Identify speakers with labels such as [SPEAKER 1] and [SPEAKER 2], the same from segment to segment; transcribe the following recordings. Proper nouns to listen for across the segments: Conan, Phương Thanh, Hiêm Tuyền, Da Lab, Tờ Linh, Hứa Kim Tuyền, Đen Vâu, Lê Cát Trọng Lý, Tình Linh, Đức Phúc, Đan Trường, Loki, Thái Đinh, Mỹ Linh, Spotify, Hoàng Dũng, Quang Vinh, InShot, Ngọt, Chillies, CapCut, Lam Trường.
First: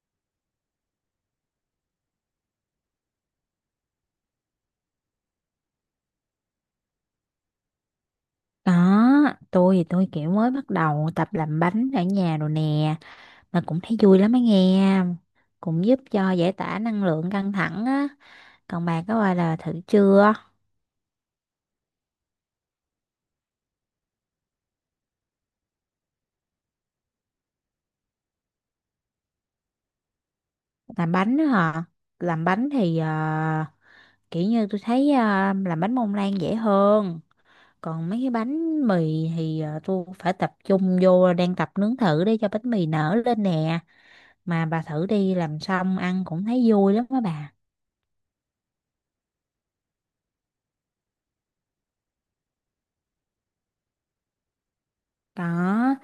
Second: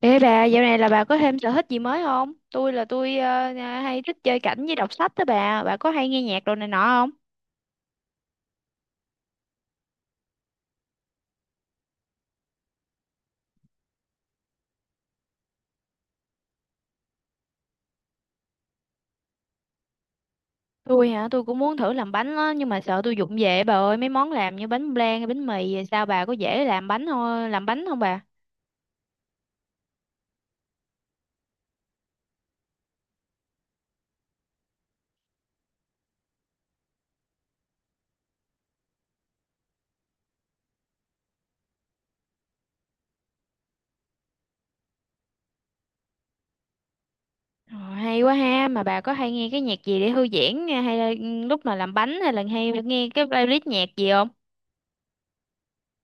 [SPEAKER 1] Ê bà, dạo này là bà có thêm sở thích gì mới không? Tôi hay thích chơi cảnh với đọc sách đó bà. Bà có hay nghe nhạc đồ này nọ không?
[SPEAKER 2] Đó, tôi thì tôi kiểu mới bắt đầu tập làm bánh ở nhà rồi nè, mà cũng thấy vui lắm á nghe, cũng giúp cho giải tỏa năng lượng căng thẳng á. Còn bà có bao giờ thử chưa?
[SPEAKER 1] Tôi hả, tôi cũng muốn thử làm bánh á, nhưng mà sợ tôi vụng về bà ơi, mấy món làm như bánh flan, bánh mì, sao bà có dễ làm bánh thôi, làm bánh không bà?
[SPEAKER 2] Làm bánh đó hả? Làm bánh thì kiểu như tôi thấy làm bánh mông lan dễ hơn. Còn mấy cái bánh mì thì tôi phải tập trung vô đang tập nướng thử để cho bánh mì nở lên nè. Mà bà thử đi làm xong ăn cũng thấy vui lắm á bà.
[SPEAKER 1] Ờ, hay quá ha, mà bà có hay nghe cái nhạc gì để thư giãn hay là lúc mà làm bánh hay là hay nghe cái playlist nhạc gì không?
[SPEAKER 2] Đó,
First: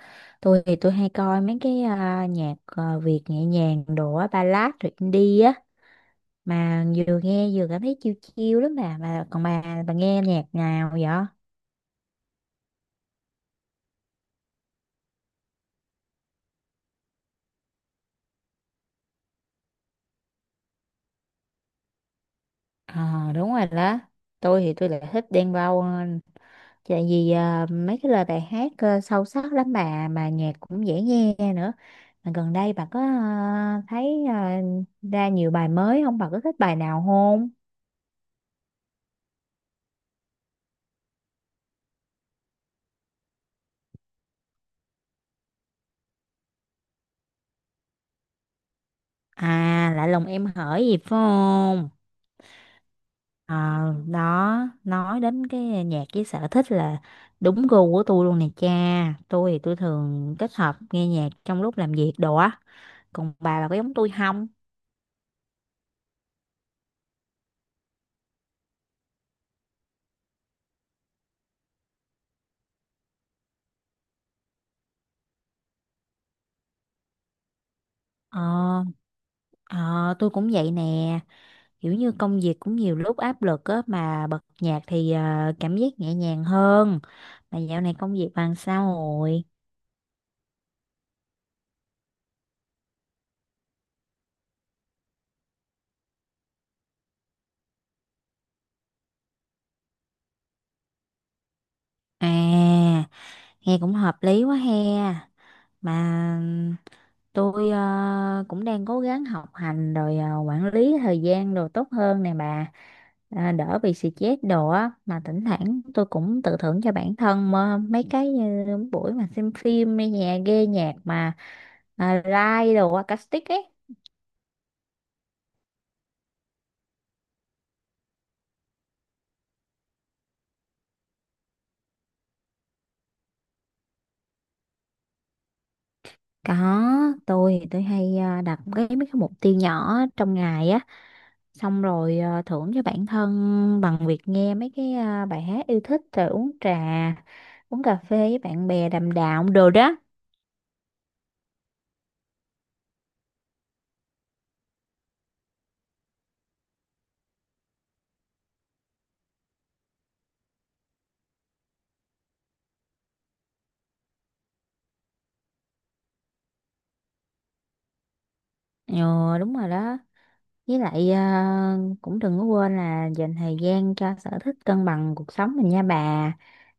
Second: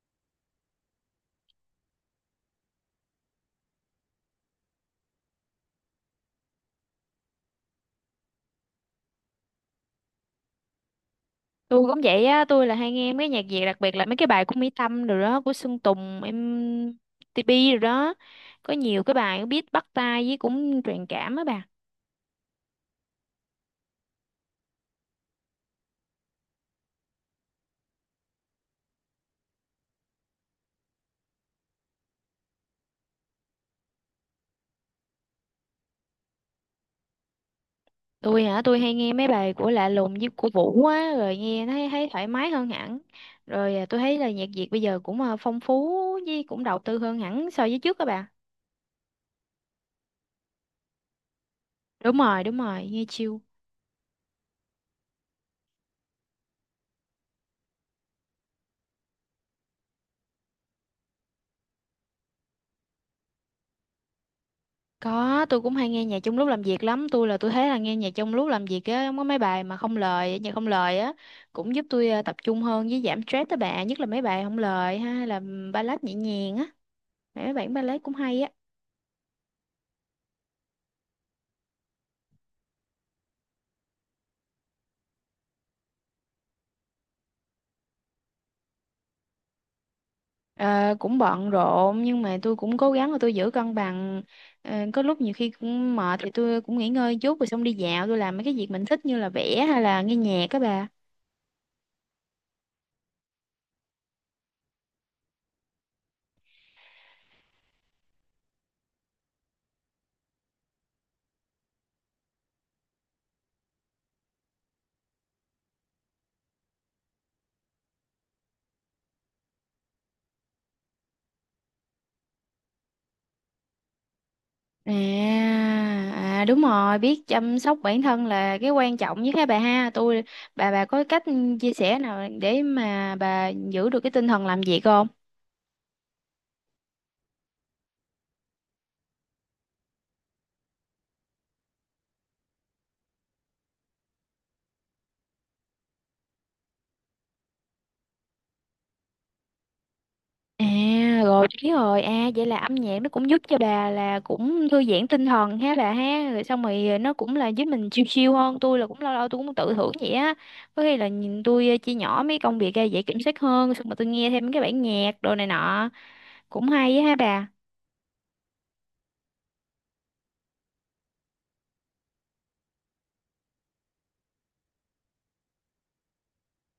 [SPEAKER 2] tôi thì tôi hay coi mấy cái nhạc Việt nhẹ nhàng đồ á, ballad rồi indie á mà vừa nghe vừa cảm thấy chill chill lắm bà mà còn bà nghe nhạc nào vậy?
[SPEAKER 1] Tôi cũng vậy á, tôi là hay nghe mấy nhạc Việt, đặc biệt là mấy cái bài của Mỹ Tâm rồi đó, của Sơn Tùng em TP rồi đó, có nhiều cái bài biết bắt tai với cũng truyền cảm á bà.
[SPEAKER 2] Ờ, đúng rồi đó. Tôi thì tôi lại thích Đen Vâu hơn. Tại vì mấy cái lời bài hát sâu sắc lắm bà mà nhạc cũng dễ nghe nữa. Mà gần đây bà có thấy ra nhiều bài mới không? Bà có thích bài nào không?
[SPEAKER 1] Tôi hả, tôi hay nghe mấy bài của Lạ Lùng với của Vũ á, rồi nghe thấy thấy thoải mái hơn hẳn. Tôi thấy là nhạc Việt bây giờ cũng phong phú với cũng đầu tư hơn hẳn so với trước các bà.
[SPEAKER 2] À, lại lòng em hỡi gì phải không?
[SPEAKER 1] Đúng rồi, đúng rồi, nghe chill.
[SPEAKER 2] Ờ, đó, nói đến cái nhạc với sở thích là đúng gu của tôi luôn nè cha. Tôi thì tôi thường kết hợp nghe nhạc trong lúc làm việc đồ á. Còn bà có giống tôi không?
[SPEAKER 1] Có, tôi cũng hay nghe nhạc trong lúc làm việc lắm. Tôi là tôi thấy là nghe nhạc trong lúc làm việc á, có mấy bài mà không lời, nhạc không lời á, cũng giúp tôi tập trung hơn với giảm stress tới bạn, nhất là mấy bài không lời ha, hay là ballad nhẹ nhàng á. Mấy bản ballad cũng hay á.
[SPEAKER 2] Ờ, ờ, tôi cũng vậy nè. Kiểu như công việc cũng nhiều lúc áp lực á mà bật nhạc thì cảm giác nhẹ nhàng hơn. Mà dạo này công việc bằng sao rồi?
[SPEAKER 1] Ờ, cũng bận rộn nhưng mà tôi cũng cố gắng là tôi giữ cân bằng. Ờ, có lúc nhiều khi cũng mệt thì tôi cũng nghỉ ngơi chút rồi xong đi dạo, tôi làm mấy cái việc mình thích như là vẽ hay là nghe nhạc các bà.
[SPEAKER 2] À, nghe cũng hợp lý quá he. Mà tôi cũng đang cố gắng học hành rồi quản lý thời gian đồ tốt hơn nè bà, đỡ bị stress đồ á mà thỉnh thoảng tôi cũng tự thưởng cho bản thân mà mấy cái như buổi mà xem phim nghe nhạc ghê nhạc mà live đồ acoustic ấy.
[SPEAKER 1] À, à, đúng rồi, biết chăm sóc bản thân là cái quan trọng nhất hả bà ha. Tôi, bà có cách chia sẻ nào để mà bà giữ được cái tinh thần làm việc không?
[SPEAKER 2] Có, tôi thì tôi hay đặt cái mấy cái mục tiêu nhỏ trong ngày á, xong rồi thưởng cho bản thân bằng việc nghe mấy cái bài hát yêu thích rồi uống trà uống cà phê với bạn bè đàm đạo đồ đó.
[SPEAKER 1] À, rồi biết rồi. À vậy là âm nhạc nó cũng giúp cho bà là cũng thư giãn tinh thần ha bà ha. Rồi xong rồi nó cũng là giúp mình chill chill hơn. Tôi là cũng lâu lâu tôi cũng tự thưởng vậy á. Có khi là nhìn tôi chia nhỏ mấy công việc ra dễ kiểm soát hơn, xong rồi tôi nghe thêm cái bản nhạc đồ này nọ cũng hay á ha bà.
[SPEAKER 2] Ừ, đúng rồi đó, với lại cũng đừng có quên là dành thời gian cho sở thích cân bằng cuộc sống mình nha bà,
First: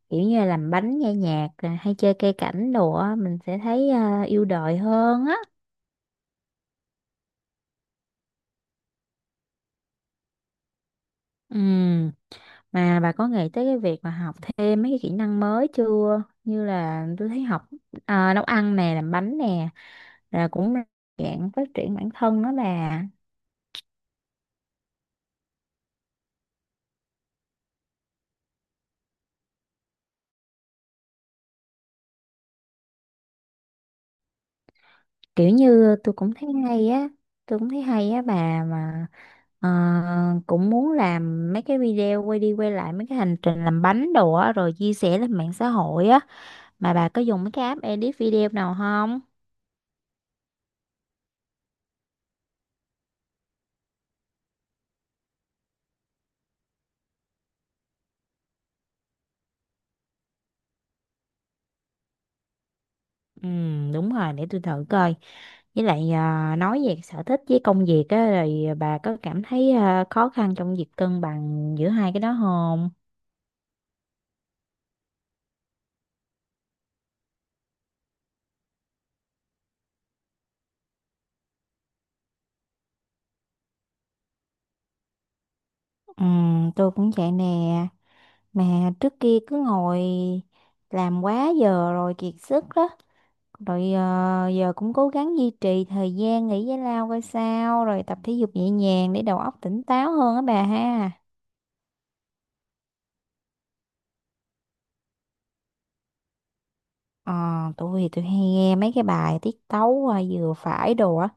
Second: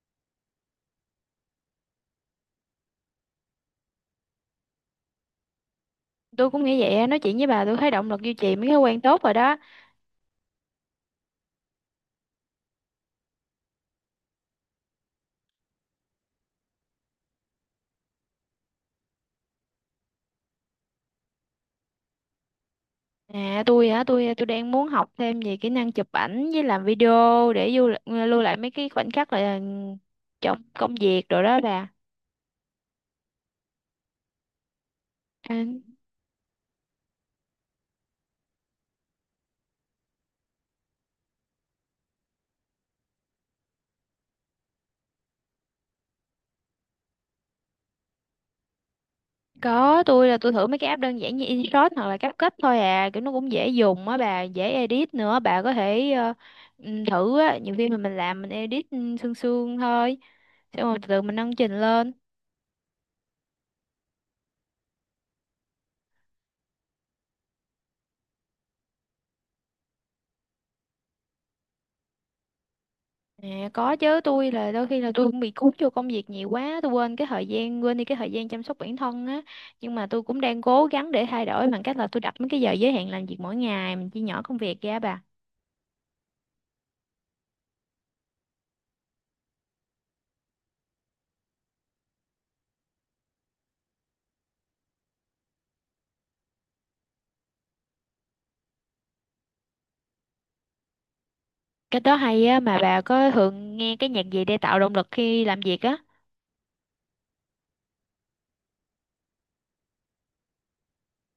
[SPEAKER 2] kiểu như là làm bánh nghe nhạc rồi hay chơi cây cảnh đồ á mình sẽ thấy yêu đời hơn á.
[SPEAKER 1] Tôi cũng nghĩ vậy á, nói chuyện với bà tôi thấy động lực duy trì mấy thói quen tốt rồi đó.
[SPEAKER 2] Ừ, mà bà có nghĩ tới cái việc mà học thêm mấy cái kỹ năng mới chưa, như là tôi thấy học nấu ăn nè làm bánh nè rồi cũng là dạng phát triển bản thân đó bà.
[SPEAKER 1] À, tôi hả, tôi đang muốn học thêm về kỹ năng chụp ảnh với làm video để lưu lại mấy cái khoảnh khắc là trong công việc rồi đó bà.
[SPEAKER 2] Kiểu
[SPEAKER 1] À,
[SPEAKER 2] như tôi cũng thấy hay á, tôi cũng thấy hay á bà, mà ờ, cũng muốn làm mấy cái video quay đi quay lại mấy cái hành trình làm bánh đồ á rồi chia sẻ lên mạng xã hội á. Mà bà có dùng mấy cái app edit video nào không?
[SPEAKER 1] có, tôi là tôi thử mấy cái app đơn giản như InShot hoặc là CapCut thôi à, kiểu nó cũng dễ dùng á bà, dễ edit nữa, bà có thể thử á. Nhiều khi mà mình làm mình edit sương sương thôi, xong rồi từ từ mình nâng trình lên.
[SPEAKER 2] Ừ, đúng rồi, để tôi thử coi. Với lại nói về sở thích với công việc á, rồi bà có cảm thấy khó khăn trong việc cân bằng giữa hai cái đó không?
[SPEAKER 1] À, có chứ, tôi là đôi khi là tôi cũng bị cuốn vô công việc nhiều quá, tôi quên cái thời gian, quên đi cái thời gian chăm sóc bản thân á, nhưng mà tôi cũng đang cố gắng để thay đổi bằng cách là tôi đặt mấy cái giờ giới hạn làm việc mỗi ngày, mình chia nhỏ công việc ra bà.
[SPEAKER 2] Ừ, tôi cũng vậy nè. Mà trước kia cứ ngồi làm quá giờ rồi kiệt sức đó. Rồi giờ cũng cố gắng duy trì thời gian nghỉ giải lao coi sao. Rồi tập thể dục nhẹ nhàng để đầu óc tỉnh táo hơn á bà ha.
[SPEAKER 1] Cái đó hay á, mà bà có thường nghe cái nhạc gì để tạo động lực khi làm việc á?
[SPEAKER 2] Ờ, tôi thì tôi hay nghe mấy cái bài tiết tấu vừa phải đồ á.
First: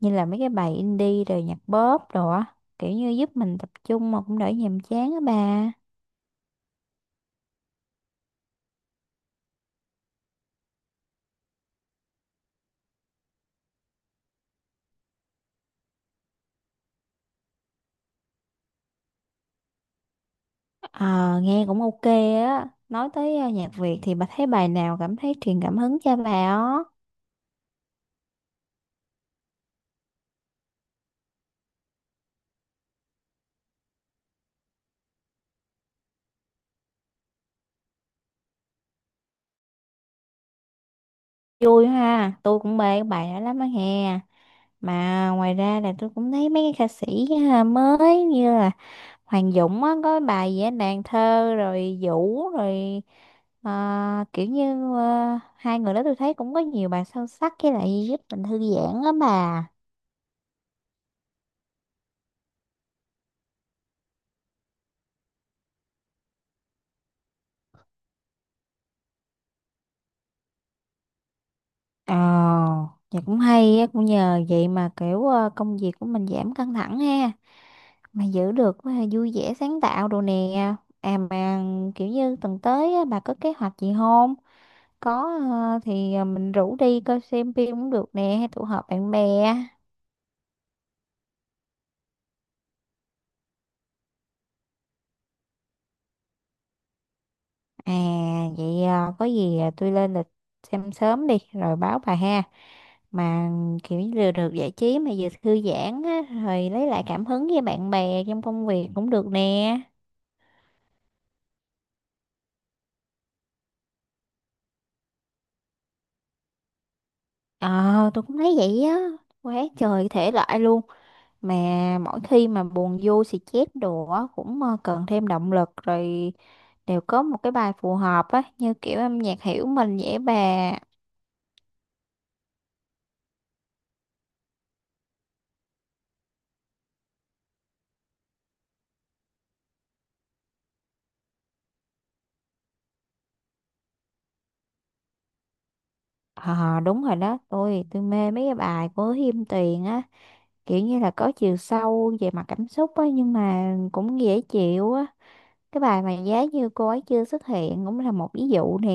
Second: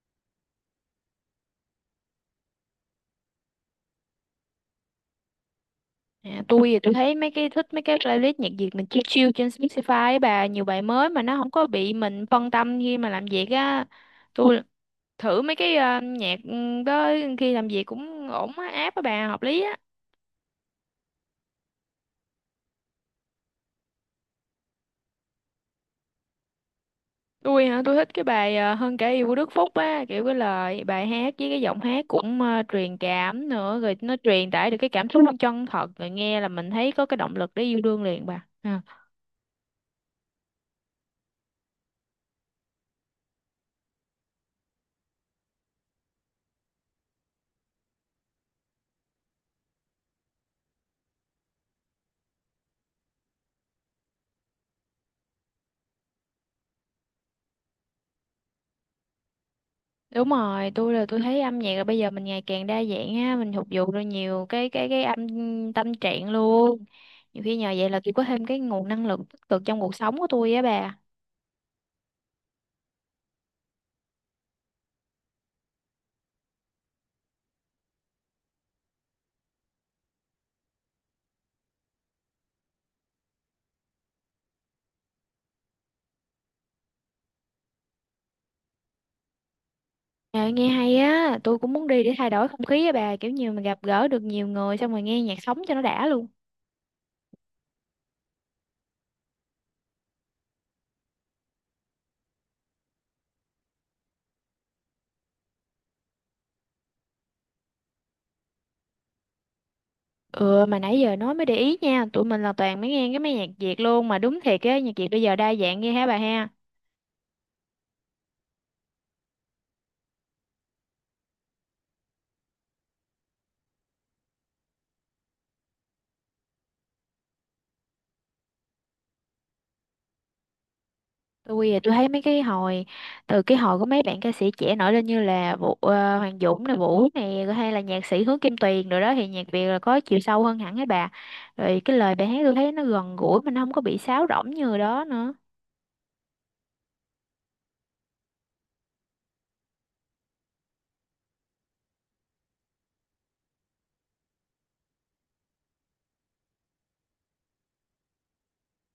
[SPEAKER 2] Như là mấy cái bài indie rồi nhạc pop đồ á. Kiểu như giúp mình tập trung mà cũng đỡ nhàm chán á bà.
[SPEAKER 1] À, tôi thì tôi thấy mấy cái, thích mấy cái playlist nhạc Việt mình chill chill trên Spotify á bà, nhiều bài mới mà nó không có bị mình phân tâm khi mà làm việc á. Tôi thử mấy cái nhạc đó khi làm việc cũng ổn á, app á bà, hợp lý á.
[SPEAKER 2] Ờ, nghe cũng ok á. Nói tới nhạc Việt thì bà thấy bài nào cảm thấy truyền cảm hứng cho bà á?
[SPEAKER 1] Tôi hả, tôi thích cái bài Hơn cả yêu của Đức Phúc á, kiểu cái lời bài hát với cái giọng hát cũng truyền cảm nữa, rồi nó truyền tải được cái cảm xúc chân thật, rồi nghe là mình thấy có cái động lực để yêu đương liền bà. À.
[SPEAKER 2] Vui ha, tôi cũng mê cái bài đó lắm á hè. Mà ngoài ra là tôi cũng thấy mấy cái ca sĩ mới như là Hoàng Dũng á, có bài gì á, nàng thơ rồi Vũ rồi kiểu như hai người đó tôi thấy cũng có nhiều bài sâu sắc với lại giúp mình thư giãn á bà.
[SPEAKER 1] Đúng rồi, tôi là tôi thấy âm nhạc là bây giờ mình ngày càng đa dạng á, mình phục vụ được nhiều cái âm tâm trạng luôn. Nhiều khi nhờ vậy là tôi có thêm cái nguồn năng lượng tích cực trong cuộc sống của tôi á bà.
[SPEAKER 2] Ờ, thì cũng hay á, cũng nhờ vậy mà kiểu công việc của mình giảm căng thẳng ha. Mà giữ được vui vẻ sáng tạo đồ nè. À mà kiểu như tuần tới á, bà có kế hoạch gì không? Có, mình rủ đi coi xem phim cũng được nè hay tụ họp bạn bè.
[SPEAKER 1] À, nghe hay á, tôi cũng muốn đi để thay đổi không khí á bà, kiểu như mình gặp gỡ được nhiều người xong rồi nghe nhạc sống cho nó đã luôn.
[SPEAKER 2] À vậy có gì tôi lên lịch xem sớm đi rồi báo bà ha, mà kiểu như vừa được giải trí mà vừa thư giãn á rồi lấy lại cảm hứng với bạn bè trong công việc cũng được nè.
[SPEAKER 1] Ừ, mà nãy giờ nói mới để ý nha, tụi mình là toàn mới nghe cái mấy nhạc Việt luôn. Mà đúng thiệt á, nhạc Việt bây giờ đa dạng ghê hả bà ha.
[SPEAKER 2] Ờ, tôi cũng thấy vậy á, quá trời thể loại luôn. Mà mỗi khi mà buồn vô xì chét đồ á cũng cần thêm động lực rồi đều có một cái bài phù hợp á, như kiểu âm nhạc hiểu mình dễ bà.
[SPEAKER 1] Tôi thì tôi thấy mấy cái hồi Từ cái hồi có mấy bạn ca sĩ trẻ nổi lên, như là Vũ, Hoàng Dũng này, Vũ này rồi hay là nhạc sĩ Hứa Kim Tuyền rồi đó, thì nhạc Việt là có chiều sâu hơn hẳn ấy bà. Rồi cái lời bài hát tôi thấy nó gần gũi, mà nó không có bị sáo rỗng như đó nữa.
[SPEAKER 2] Ờ đúng rồi đó, tôi mê mấy cái bài của Hiêm Tuyền á, kiểu như là có chiều sâu về mặt cảm xúc á nhưng mà cũng dễ chịu á. Cái bài mà giá như cô ấy chưa xuất hiện cũng là một ví dụ nè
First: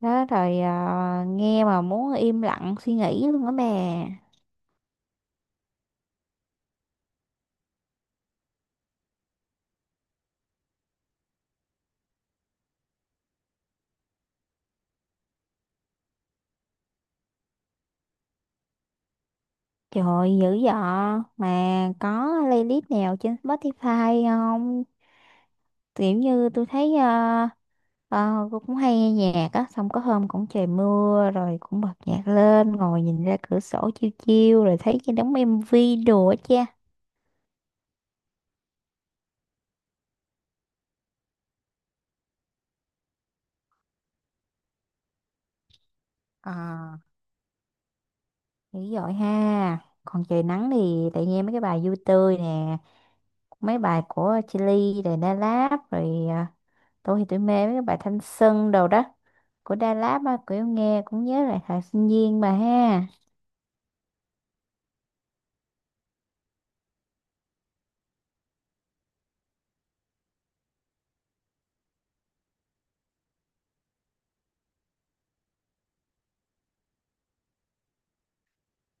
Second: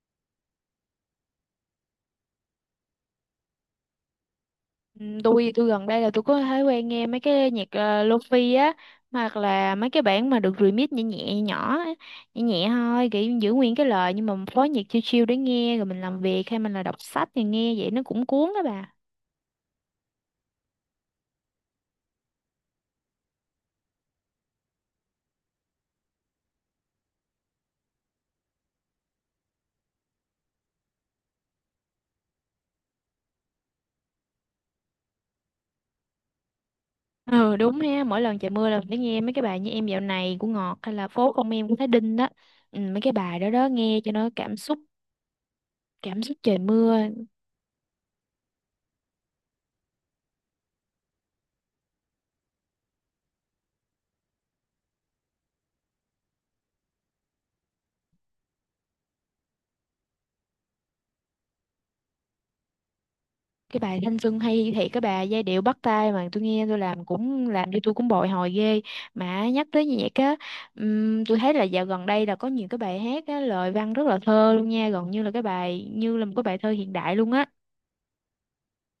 [SPEAKER 2] đó, rồi nghe mà muốn im lặng suy nghĩ luôn á bè.
[SPEAKER 1] Ừ, tôi gần đây là tôi có thói quen nghe mấy cái nhạc lofi á, hoặc là mấy cái bản mà được remix nhẹ nhẹ nhỏ á, nhẹ nhẹ thôi, kiểu giữ nguyên cái lời nhưng mà phối nhạc chill chill để nghe rồi mình làm việc hay mình là đọc sách thì nghe vậy nó cũng cuốn đó bà.
[SPEAKER 2] Trời, dữ dọ. Mà có playlist nào trên Spotify không? Kiểu như tôi thấy ờ, cô cũng hay nghe nhạc á, xong có hôm cũng trời mưa rồi cũng bật nhạc lên, ngồi nhìn ra cửa sổ chiêu chiêu rồi thấy cái đống MV đồ á cha.
[SPEAKER 1] Ừ đúng ha, mỗi lần trời mưa là phải nghe mấy cái bài như Em dạo này của Ngọt hay là Phố không em của Thái Đinh đó. Ừ, mấy cái bài đó đó nghe cho nó cảm xúc, cảm xúc
[SPEAKER 2] Ờ,
[SPEAKER 1] trời mưa.
[SPEAKER 2] dữ dội ha. Còn trời nắng thì lại nghe mấy cái bài vui tươi nè, mấy bài của Chillies rồi Da Lab rồi tôi thì tôi mê mấy cái bài Thanh Xuân đồ đó của Da Lab á, kiểu nghe cũng nhớ lại thời sinh viên mà ha.
[SPEAKER 1] Cái bài Thanh Xuân hay thiệt, cái bài giai điệu bắt tai mà tôi nghe tôi làm cũng làm cho tôi cũng bồi hồi ghê. Mà nhắc tới nhạc á, tôi thấy là dạo gần đây là có nhiều cái bài hát á lời văn rất là thơ luôn nha, gần như là cái bài như là một cái bài thơ hiện đại luôn á.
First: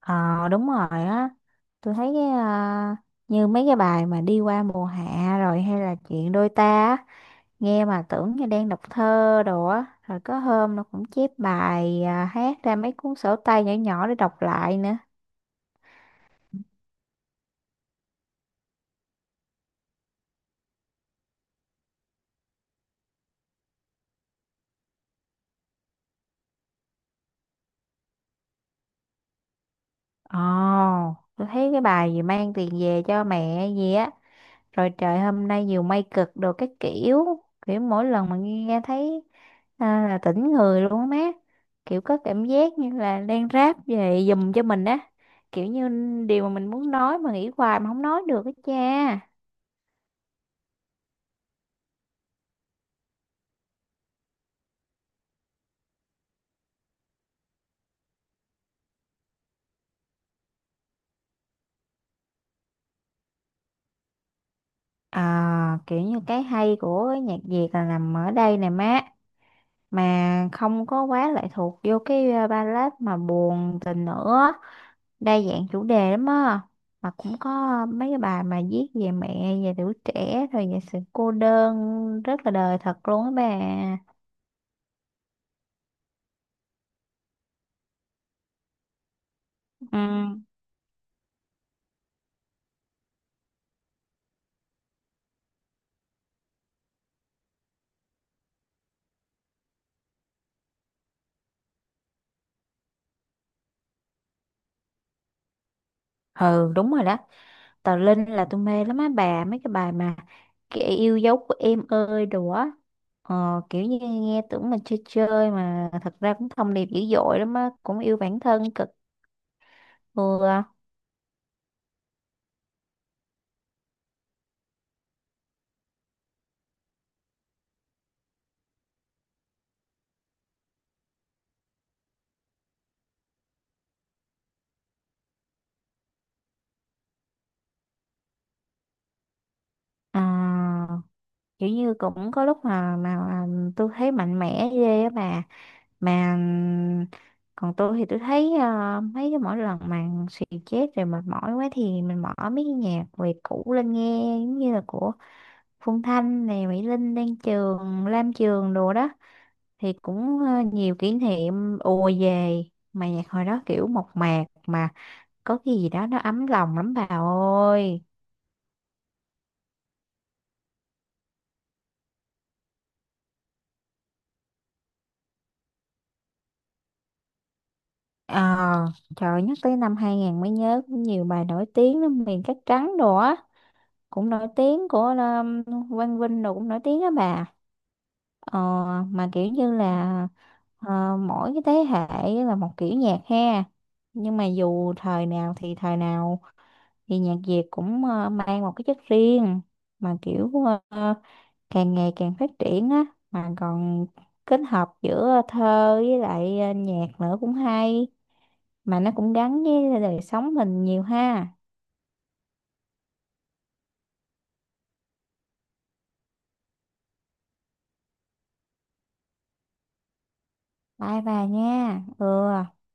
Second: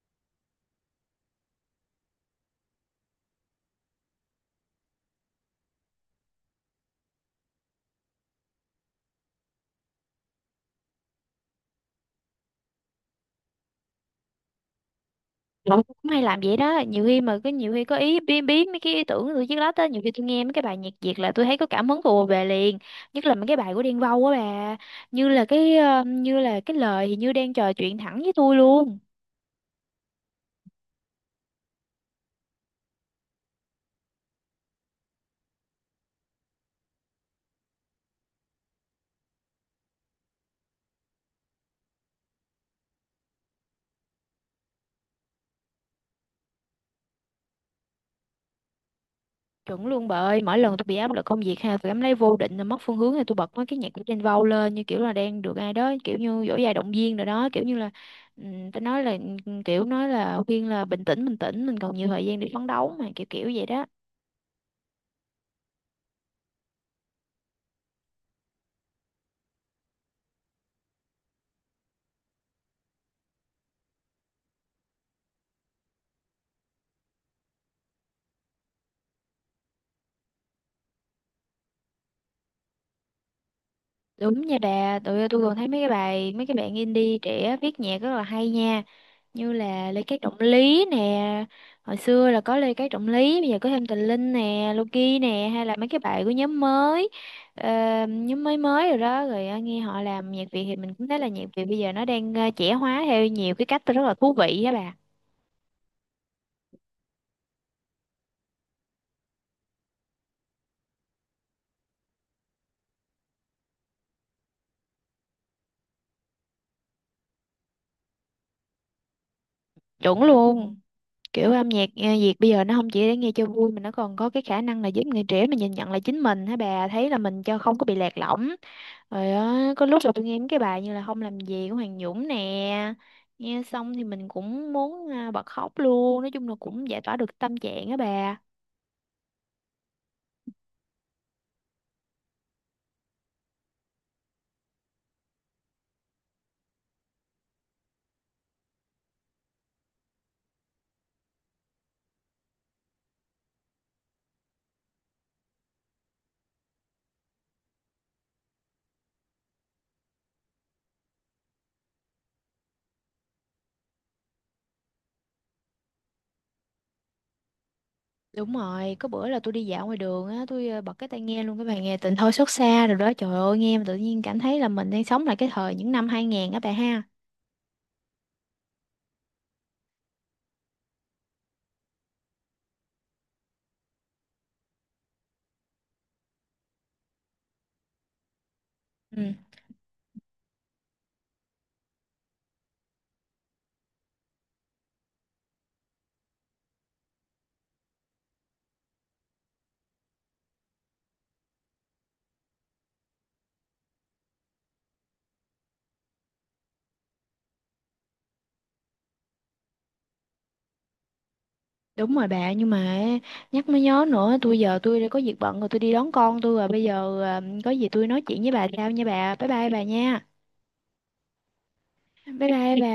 [SPEAKER 2] Ờ đúng rồi á, tôi thấy cái như mấy cái bài mà đi qua mùa hạ rồi hay là chuyện đôi ta á, nghe mà tưởng như đang đọc thơ đồ á rồi có hôm nó cũng chép bài hát ra mấy cuốn sổ tay nhỏ nhỏ để đọc lại nữa.
[SPEAKER 1] Tôi cũng hay làm vậy đó, nhiều khi mà cái nhiều khi có ý biến biến mấy cái ý tưởng của tôi chiếc lát á, nhiều khi tôi nghe mấy cái bài nhạc Việt là tôi thấy có cảm hứng tôi về liền, nhất là mấy cái bài của Đen Vâu á bà, như là cái như là cái lời thì như đang trò chuyện thẳng với tôi luôn.
[SPEAKER 2] Ồ, tôi thấy cái bài gì mang tiền về cho mẹ gì á rồi trời hôm nay nhiều mây cực đồ các kiểu, kiểu mỗi lần mà nghe thấy là tỉnh người luôn á má, kiểu có cảm giác như là đang ráp về giùm cho mình á, kiểu như điều mà mình muốn nói mà nghĩ hoài mà không nói được á cha.
[SPEAKER 1] Chuẩn luôn bà ơi, mỗi lần tôi bị áp lực công việc ha, tôi cảm thấy vô định là mất phương hướng thì tôi bật mấy cái nhạc của Trên Vâu lên, như kiểu là đang được ai đó kiểu như dỗ dài động viên rồi đó, kiểu như là tôi nói là kiểu nói là khuyên là bình tĩnh, mình còn nhiều thời gian để phấn đấu mà, kiểu kiểu vậy đó.
[SPEAKER 2] À, kiểu như cái hay của cái nhạc Việt là nằm ở đây nè má, mà không có quá lệ thuộc vô cái ballad mà buồn tình nữa, đa dạng chủ đề lắm á, mà cũng có mấy cái bài mà viết về mẹ về tuổi trẻ rồi về sự cô đơn rất là đời thật luôn á bà.
[SPEAKER 1] Đúng nha bà, tụi tôi còn thấy mấy cái bài mấy cái bạn indie trẻ viết nhạc rất là hay nha. Như là
[SPEAKER 2] ừ
[SPEAKER 1] Lê Cát Trọng Lý nè, hồi xưa là có Lê Cát Trọng Lý, bây giờ có thêm Tình Linh nè, Loki nè, hay là mấy cái bài của nhóm mới, ờ, nhóm mới mới rồi đó, rồi nghe họ làm nhạc Việt thì mình cũng thấy là nhạc Việt bây giờ nó đang trẻ hóa theo nhiều cái cách rất là thú vị á bà.
[SPEAKER 2] ừ đúng rồi đó. Tờ Linh là tôi mê lắm á bà, mấy cái bài mà kẻ yêu dấu của em ơi đồ á, kiểu như nghe tưởng mình chơi chơi mà thật ra cũng thông điệp dữ dội lắm á, cũng yêu bản thân cực
[SPEAKER 1] Chuẩn
[SPEAKER 2] vừa.
[SPEAKER 1] luôn. Kiểu âm nhạc Việt bây giờ nó không chỉ để nghe cho vui mà nó còn có cái khả năng là giúp người trẻ mình nhìn nhận lại chính mình hả bà, thấy là mình cho không có bị lạc lõng rồi á. Có lúc là tôi nghe mấy cái bài như là Không làm gì của Hoàng Dũng nè, nghe xong thì mình cũng muốn bật khóc luôn, nói chung là cũng giải tỏa được tâm trạng á bà.
[SPEAKER 2] À, kiểu như cũng có lúc mà tôi thấy mạnh mẽ ghê á bà. Mà còn tôi thì tôi thấy mấy cái mỗi lần mà xì chết rồi mệt mỏi quá thì mình mở mấy cái nhạc về cũ lên nghe giống như là của Phương Thanh này Mỹ Linh Đan Trường Lam Trường đồ đó thì cũng nhiều kỷ niệm ùa về, mà nhạc hồi đó kiểu mộc mạc mà có cái gì đó nó ấm lòng lắm bà ơi.
[SPEAKER 1] Đúng rồi, có bữa là tôi đi dạo ngoài đường á, tôi bật cái tai nghe luôn cái bài nghe Tình thôi xót xa rồi đó, trời ơi nghe mà tự nhiên cảm thấy là mình đang sống lại cái thời những năm 2000 á bà ha.
[SPEAKER 2] Ờ, trời nhắc tới năm 2000 mới nhớ cũng nhiều bài nổi tiếng lắm, miền cát trắng đồ á cũng nổi tiếng của Quang Vinh rồi cũng nổi tiếng á bà. Ờ, mà
[SPEAKER 1] Ừ.
[SPEAKER 2] kiểu như là ờ, Mỗi cái thế hệ là một kiểu nhạc ha, nhưng mà dù thời nào thì nhạc Việt cũng mang một cái chất riêng, mà kiểu ờ, càng ngày càng phát triển á, mà còn kết hợp giữa thơ với lại nhạc nữa cũng hay, mà nó cũng gắn với đời sống mình nhiều ha.
[SPEAKER 1] Đúng rồi bà, nhưng mà nhắc mới nhớ nữa, tôi giờ tôi đã có việc bận rồi, tôi đi đón con tôi rồi, bây giờ có gì tôi nói chuyện với bà sau nha bà, bye bye bà nha,
[SPEAKER 2] Bye bà nha. Ừ.
[SPEAKER 1] bye bye bà